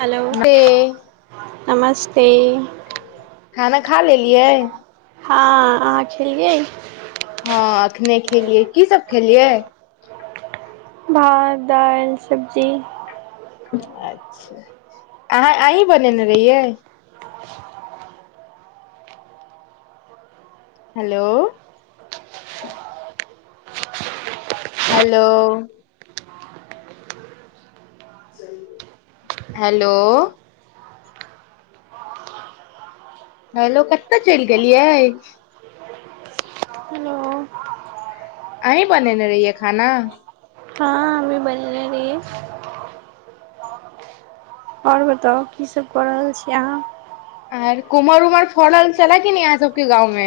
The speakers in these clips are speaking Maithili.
हेलो से नमस्ते। खाना खा लेलियै? हँ, अहाँ खेलियै? हँ, एखने खेलियै। कीसभ खेलियै? भात, दालि, सब्जी। अच्छा, अहाँ अहीँ बनेने रहियै? [unintelligible] हेलो हेलो हेलो हलो, कत्तऽ चलि गेलियै? हेलो अहीँ बनेने रहियै खाना? हँ हमे बनेने रहियै और बताउ, कीसभ कऽ रहल छी अहाँ? आर कुमहर-उमहर फड़ल छलए कि नै अहाँ सबके गाँंवमे?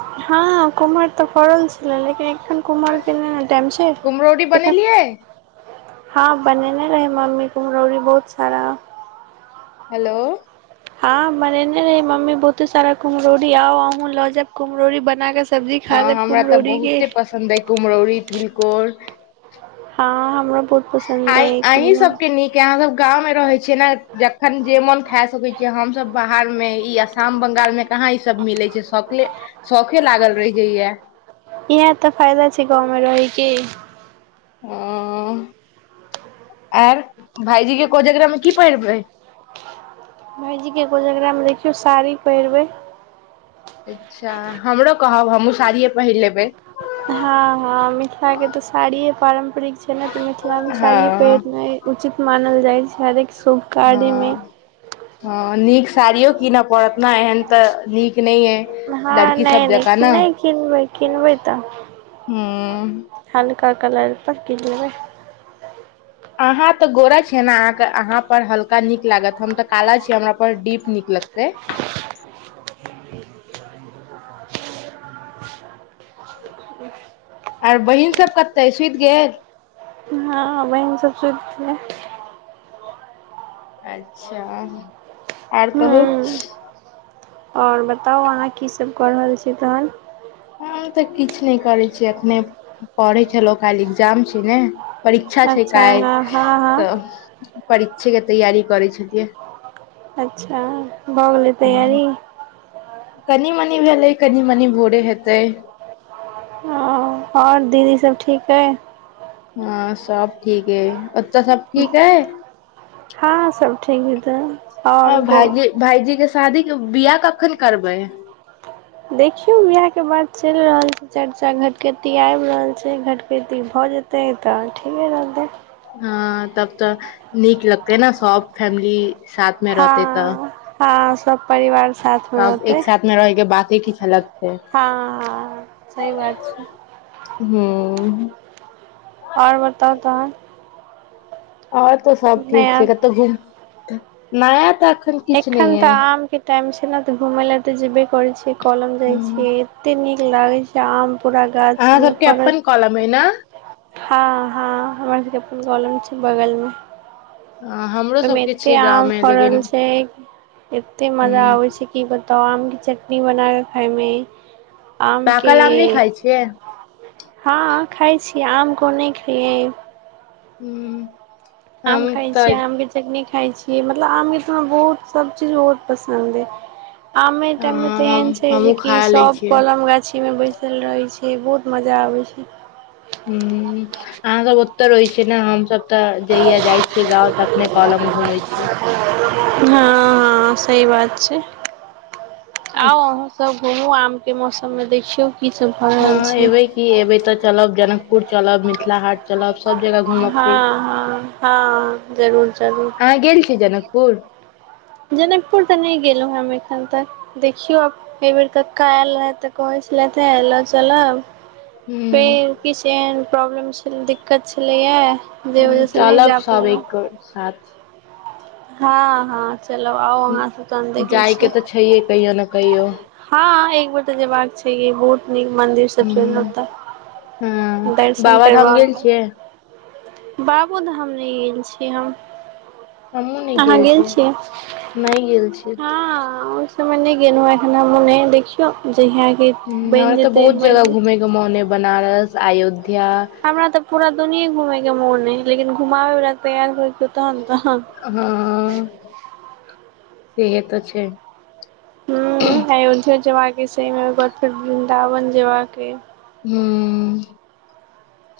हँ, कुम्हर तऽ फरल छलै लेकिन एखन कुम्हरके नहि ने टाइम छै कुम्हरौरी एखन बनेलियै? हँ, बनेने रहै मम्मी कुम्हरौरी बहुत सारा। हेलो हँ, बनेने रहै मम्मी बहुते सारा कुम्हरौरी। आउ अहूँ लऽ जाएब कुम्हरौरी बना के स्- सब्जी खा हँ लेब हमरा तऽ कुम्हरौरीके। बहुते पसन्द अइ कुम्हरौरी, तिलकोर। हँ, हमरो आइ अहीँ सबके नीक अइ। अहाँसब गाँव मे रहै छियै ने। जखन जे मोन खा सकै छियै। हमसभ बाहरमे ई आसाम-बंगाल मे कहाँ ईसब मिले छै शौकले शौखे लागल रहि जाइए। इएह तऽ फायदा छै गाँवमे रहयके। हँ, आर भईजी के कोजगरामे की पहिरबै? भाईजीके कोजगरामे देखियौ साड़ी पहिरबै। अच्छा, हमरो कहब हमहूँ साड़िए पहिर लेबै। हँ हँ, मिथिलाके तऽ साड़िये पारम्परिक छै ने तऽ मिथिलामे साड़िये हँ पहिरनाइ उचित। मानल जाइ छै हरेक सुकाडमे ह नीक साड़ियो कीनय पड़त ने एहन तऽ नीक नहि अे। हँ नहि नहि नहि किनबै किनबै त ह। हलका कलर पहिर के जेबै। अहाँ तऽ गोरा छियै ने अहाँके अहाँपर हल्का नीक लागत। हम तऽ काला छियै, हमरापर डीप नीक लगतै। आर बहिनसब कतय अइ? सुति गेल? नै, हमसब सूट नै अच्छा, आर कहू। हूँ आओर बताउ अहाँ की सब कऽ रहल छी तहन। हम तऽ किछु नहि करैत छीियै एखने पढ़ै छलहु खाल एग्जाम छै ने। परीक्षा छै अच्छा काय हँ हँ त हँ परीक्षे के तैयारी करै छथिियै। अच्छा भऽ गेलै तैयारी। कनि मनी भेलै कनि मनी भोरे हेतै। हँ आओर दीदी सब ठीक हइ। हँ सब ठीकीक है ओ तऽ सब ठीक है। हँ सब ठीक ही तऽ। हँ आओर गो भाजी भाजीे शादी के बिआ कखन करबै। देखियौ बिआहके बात चलि रहल छै चर्चा घटकटी आबि रहल छै घटकटी भऽ जेतै तऽ ठीके रहतै। ह तब तऽ नीक लगते न सब फैमिली साथ मे रहतै तऽ हँ ह सब परिवार साथमे सब रहतै एक साथ मे रहके बात देखी छलेलक। हँ सही बात छै। हू। आओर बताउ त आओर कौ सब ठीक छै कतौ घूम नाया त एखन तऽ आम के टाइम छै ने तऽ घुम लए तऽ जेबे करै छिय कलम जाइ हूँ छिय एते नीक लागै छै आम पूरा गाछ अहाँ सब मे सबके फड़ल अपन कलम अइ ने हँ ह हमरा सबके फूल कलम छै। बगलमे। हमरो ओहिमे सबके एते छै गाँव आम मे फड़ल लेकिन छै एते मजा हूँ आबे छै की बताउ आम चटनी बना कऽ खाइमे। पक ल आम नहि खाय छिय। हँ खाइ आम कोनेकेियए हू आम खाइ छीियै आम भी चटनी खाइ छियै मतलब आमके तऽरा बहुत सभचीज बहुत पसन्द अइ। आमे टाइम में हँ, ते हम एहन छै हमहुँ जेकि खा लै सब छियै कलम गाछी मे बैसल रहे छै। से बहुत मजा आबै छै ह अहाँ सब ओते रहै छियै ने हमसभ तऽ जहिया जाइ छीयै गाव त अपने कलम घूमेै छियै हँ हँ सही बात छै हँ आउ अहूँसब हमूँ आमके मौसममे दै छियौ हँ अबै की एबै तऽ चलब जनक पुर ुर चलब मिथिला हाट चलब सब जगह घूमब की हँ हँ हँ जरूर जरूर फूल जनकपुर तऽ नहि गेलहुँ ह हम एखन तक देखियौ आब एहि बेेर कक्का आयल रहै तऽ कहै छलथिे एयलह चलह ह पेन किछन प्रॉब्लम छल दिक्कत छलैये ह चलब सब एक साथ हँ हँ चलब आउ अहाँ सब तहन देखै जाइ के छियै तऽ छैहे कहियो ने कहियो हँ एक बेेर तऽ जेबाक छै बहुत नीक मंदिर सब ह छै ओतऽ हँ बाबा धाम गेल छियै बाबा धाम नहि गेल छिय हम अहाँ गेल छियै नहि गेल छी हँ मने गेलहु ह अपना मोने देखितो हर तऽ बहुत जगह घूमेैके मोन अय बनारस अयोध्या हमरा तऽ पूरा दुोनिे घूमेय के मोन है लेकिन घुममेे वलाा तैयार होते तहन तऽ हँ सेहे तऽ छै हू अयोध्या जेबाके समेके बाद फेर वृन्दावन जेबाके हू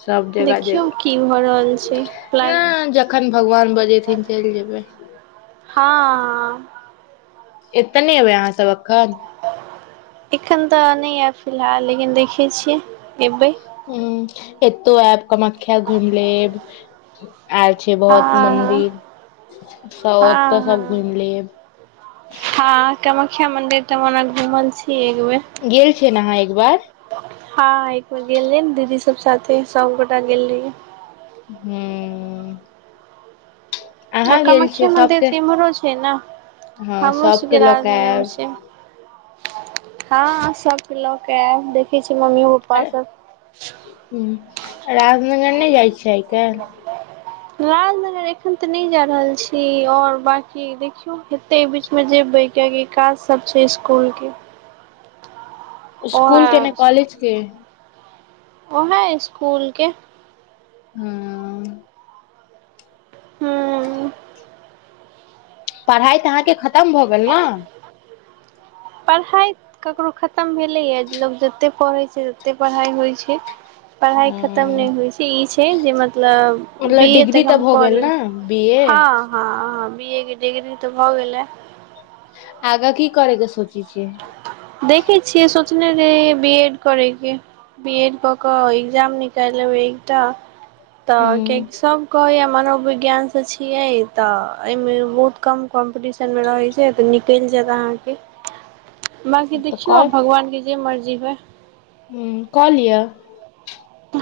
सभ जगह देखियौ की भऽ रहल छै जेबै प्लान नहि जखन भगवान बजेथिन चलि जेबै हँ एत नई एबै अहाँ सब एखन एखन त न ऐब फिलहाल लेकिन देखे छीये एबे ह एतौ आयब कामाख्या घुमि लेब आयल छै हँ बहुत मन्दिर सब हँ ओतऽ हँ सब घुमि हँ लेब हँ कामाख्या मंदिर त हम ओना घुमल छीये गेल छियै ने अहाँ एक बार हँ एकबर गेल रहिए न दीदी स सब साथे सभगोटा मिल लिय हू आ कामाख्ष्या मन्दिर त इम्हरो छै ने हँ हमरो सभके सबके लऽ के राजनगरमे आयब छै हँ आहां सबके ल कऐब देखै छी मम्मी पप्पा र सब ह राजनगर नहि जाइ छी से राजनगर एखन तऽ नहि जा रहल छी आओर बाँकी देखियौ हते बीचमे जेबै कियकि काज सब छै इसकुलके स्कूल के ने कॉलेजके उएह इसकुलके हँ हुँ त पढ़ाइ तऽ अहाँके खतम भऽ गेल ने पढ़ाइ ककरो खतम भेलैए लोक जतेक पढ़ैत छै ततेक पढ़ाइ होइत छै पढ़ाइ खतम हँ, नहि होइ छै ई छै जे मतलब बी मतलब ए डिग्री तक तऽ हम भऽ कऽ गेल ने लेलो बी ए हँ हँ बी ए के डिग्री तऽ भऽ गेलै आगाँ की करेग सोची देखै छियै स ने रे बी एड करेके बी एड कऽ कऽ एकग्जाम निकालेबै एकटा तऽ कि ह सभ कह मनोविज्ञानसँ छियै तऽ एहिमे बहुत कम कॉम्पीटिशनमे रहै छै तऽ निकलि जायत अहाँके बांकी तऽ देखियौ आब भगवान के जे मर्जी होइ ह क लिअ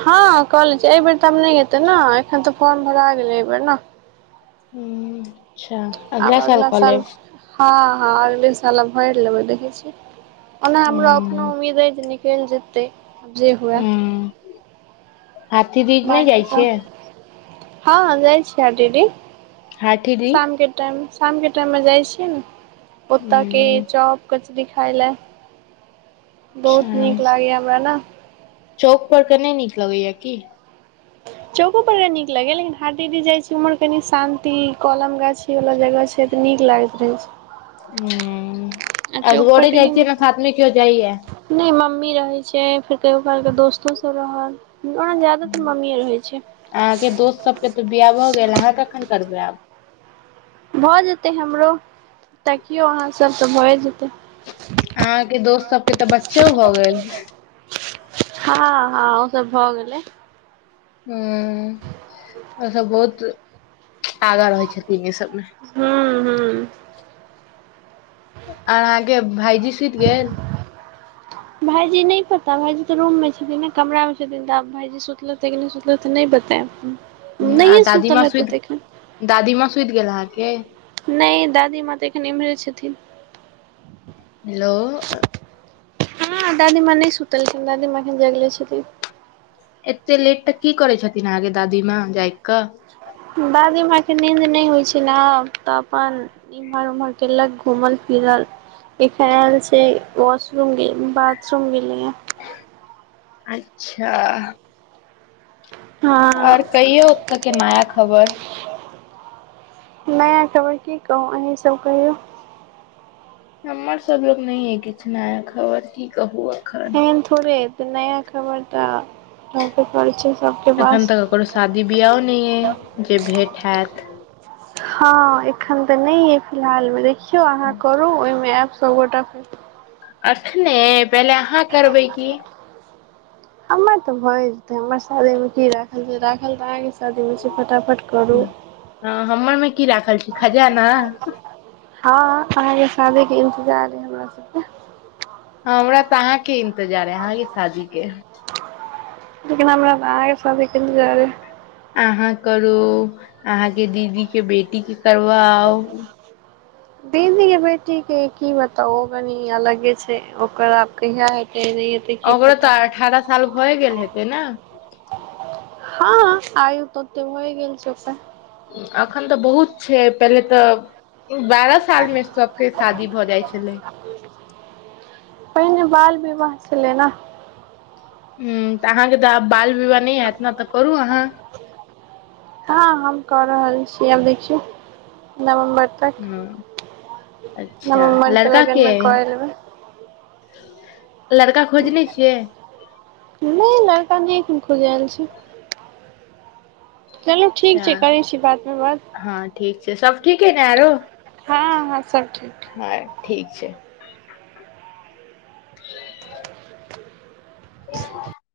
हँ कॉलेज एहिबेर तऽ आब नहि हेतै ने एखन तऽ फॉर्म भरा गेलै एहिबेर ने हू अच्छा अगला साल कऽ लेब हँ हँ अगले सालमे भरि लेबै देखै छी ओना हूं हमरा अपनो उमीद ज केञजतै जे हुए हाटी दिस नई बाँकी जाइ तऽ छियै हँ जाइ छी आ दीदी हाथी दीज शामके टाइम शामके टाइममे जाइ छियै ने ओ त के हूं चॉप कचरी खाय लए बहुत अच्छा नीक लागैया हमरा न चौक पर का नई नीक लगैया की चौको परका नीक लगै लेकिन हाटीडी जाइ छी उम्हर कनि शान्ति कलम गाछी वाला जगह छै तऽ नीक लागैत रहै छै हू आ असगरे चौकपर जाइ कनि छियै की साथ में कियो जाईए मी रहे छै फेर कहियो काल के दोस्तो सब रहल ओना जादातर मम्मीए रहै छै अहाँके दोस्त सबके तऽ बियाह भऽ गेल अहाँ कखन करबै आब भऽ जेतै हमरो तकियो अहाँसभ तऽ भए जेतै अहाँके दोस्त सबके तऽ बचो भऽ गेल हँ हँ ओसभ भऽ गेलै ह ओ सब बहुत आगाँ रहै छथिन ई सबमे हूँ हूँ आर अहाँके भाईजी सुति गेल भाइजी नहि पता भाइजी तऽ रूममे छथिन ने कमरामे छथिन तऽ आब भाइजी सुतलेतै कि नहि सुतलै नहि पता अय ह आ दादीमा सुइत दादीमा सुईत गेल आहा के के नहि दादीमा तऽ एखन इमहरे छथिन हेलो हँ दादीमां नहि सुतलखिन दादीमां एखन जागले छथिन एते लेट तऽ की करै छथिन अहाँकेे दादीमााँ जाइ कऽ दादीमा के नींद नय होइ छै न आ तऽ अपन इम्हर उम्हर केलक घूमल फिरल एखन आयल छै वाशरूम बाथरूम गेले ह अच्छा आर हँ कहियौ ओत्तऽ के नया खबर। नया खबर की कहू। अहीँसभ कहियौ। हमर सब लग नै अइ किछु नया खबर, की कहू आब। एहेन थोड़े तऽ नया खबर तऽ रहबे करै छै। सबके एखन पास तऽ ककरो शादी बिियो नहि अ जे भेट होत हँ एखन तऽ नय अय फिलहाल में [unintelligible] अहाँ करू ओहिमे ऐब सभगोटा फेर अखने पहिले अहाँ करबै की। हमर तऽ भए जेतै। हमर शादीमे की राखल छै। राखल तऽ अहाँके शादीमे छै। फटाफट करू हँ, हमरमे की राखल छै? खजाना? हँ अहाँके शादीके इन्तजार अइ हमरा सबके। हमरा त अहाँके इन् इन्तजार अइ अहाँके शादीके। लेकिन हमरा त अहाँके शादीके इंतजार अइ। अहाँ करू। अहाँके दीदीके बेटीके करवाउ। दीदीके बेटीके की बताउ। ओ कनी अलगे छै। ओकर आब कहिया हे ओकरो तऽ अठारह साल भए गेल हेतै न? हँ हँ, आयु त ओत्ते भए गेल छै ओकर। एखन तऽ बहुत छै। पहिले तऽ बारह सालमे सबके शादी भऽ जाइ छलै। पहिने बाल-विवाह छलै न। ह्म। तऽ अहाँके तऽ आब बाल विवाह नै हैत ने, तऽ करू अहाँ। हँ हम कऽ रहल छी। आब देखियौ, नवम्बर ह्म। नबम्बर के लगनमे कऽ ए लेबै। त लड़का खोजने छियै? नै, लड़का नै एखन खोजाएल छै। चलू, ठीक अच्छा छै। करै छी बादमे बात। से सब ठीक अइ ने आरो? हँ हँ, सब ठीक हँ ठाक। ठीक छै। [inaudible]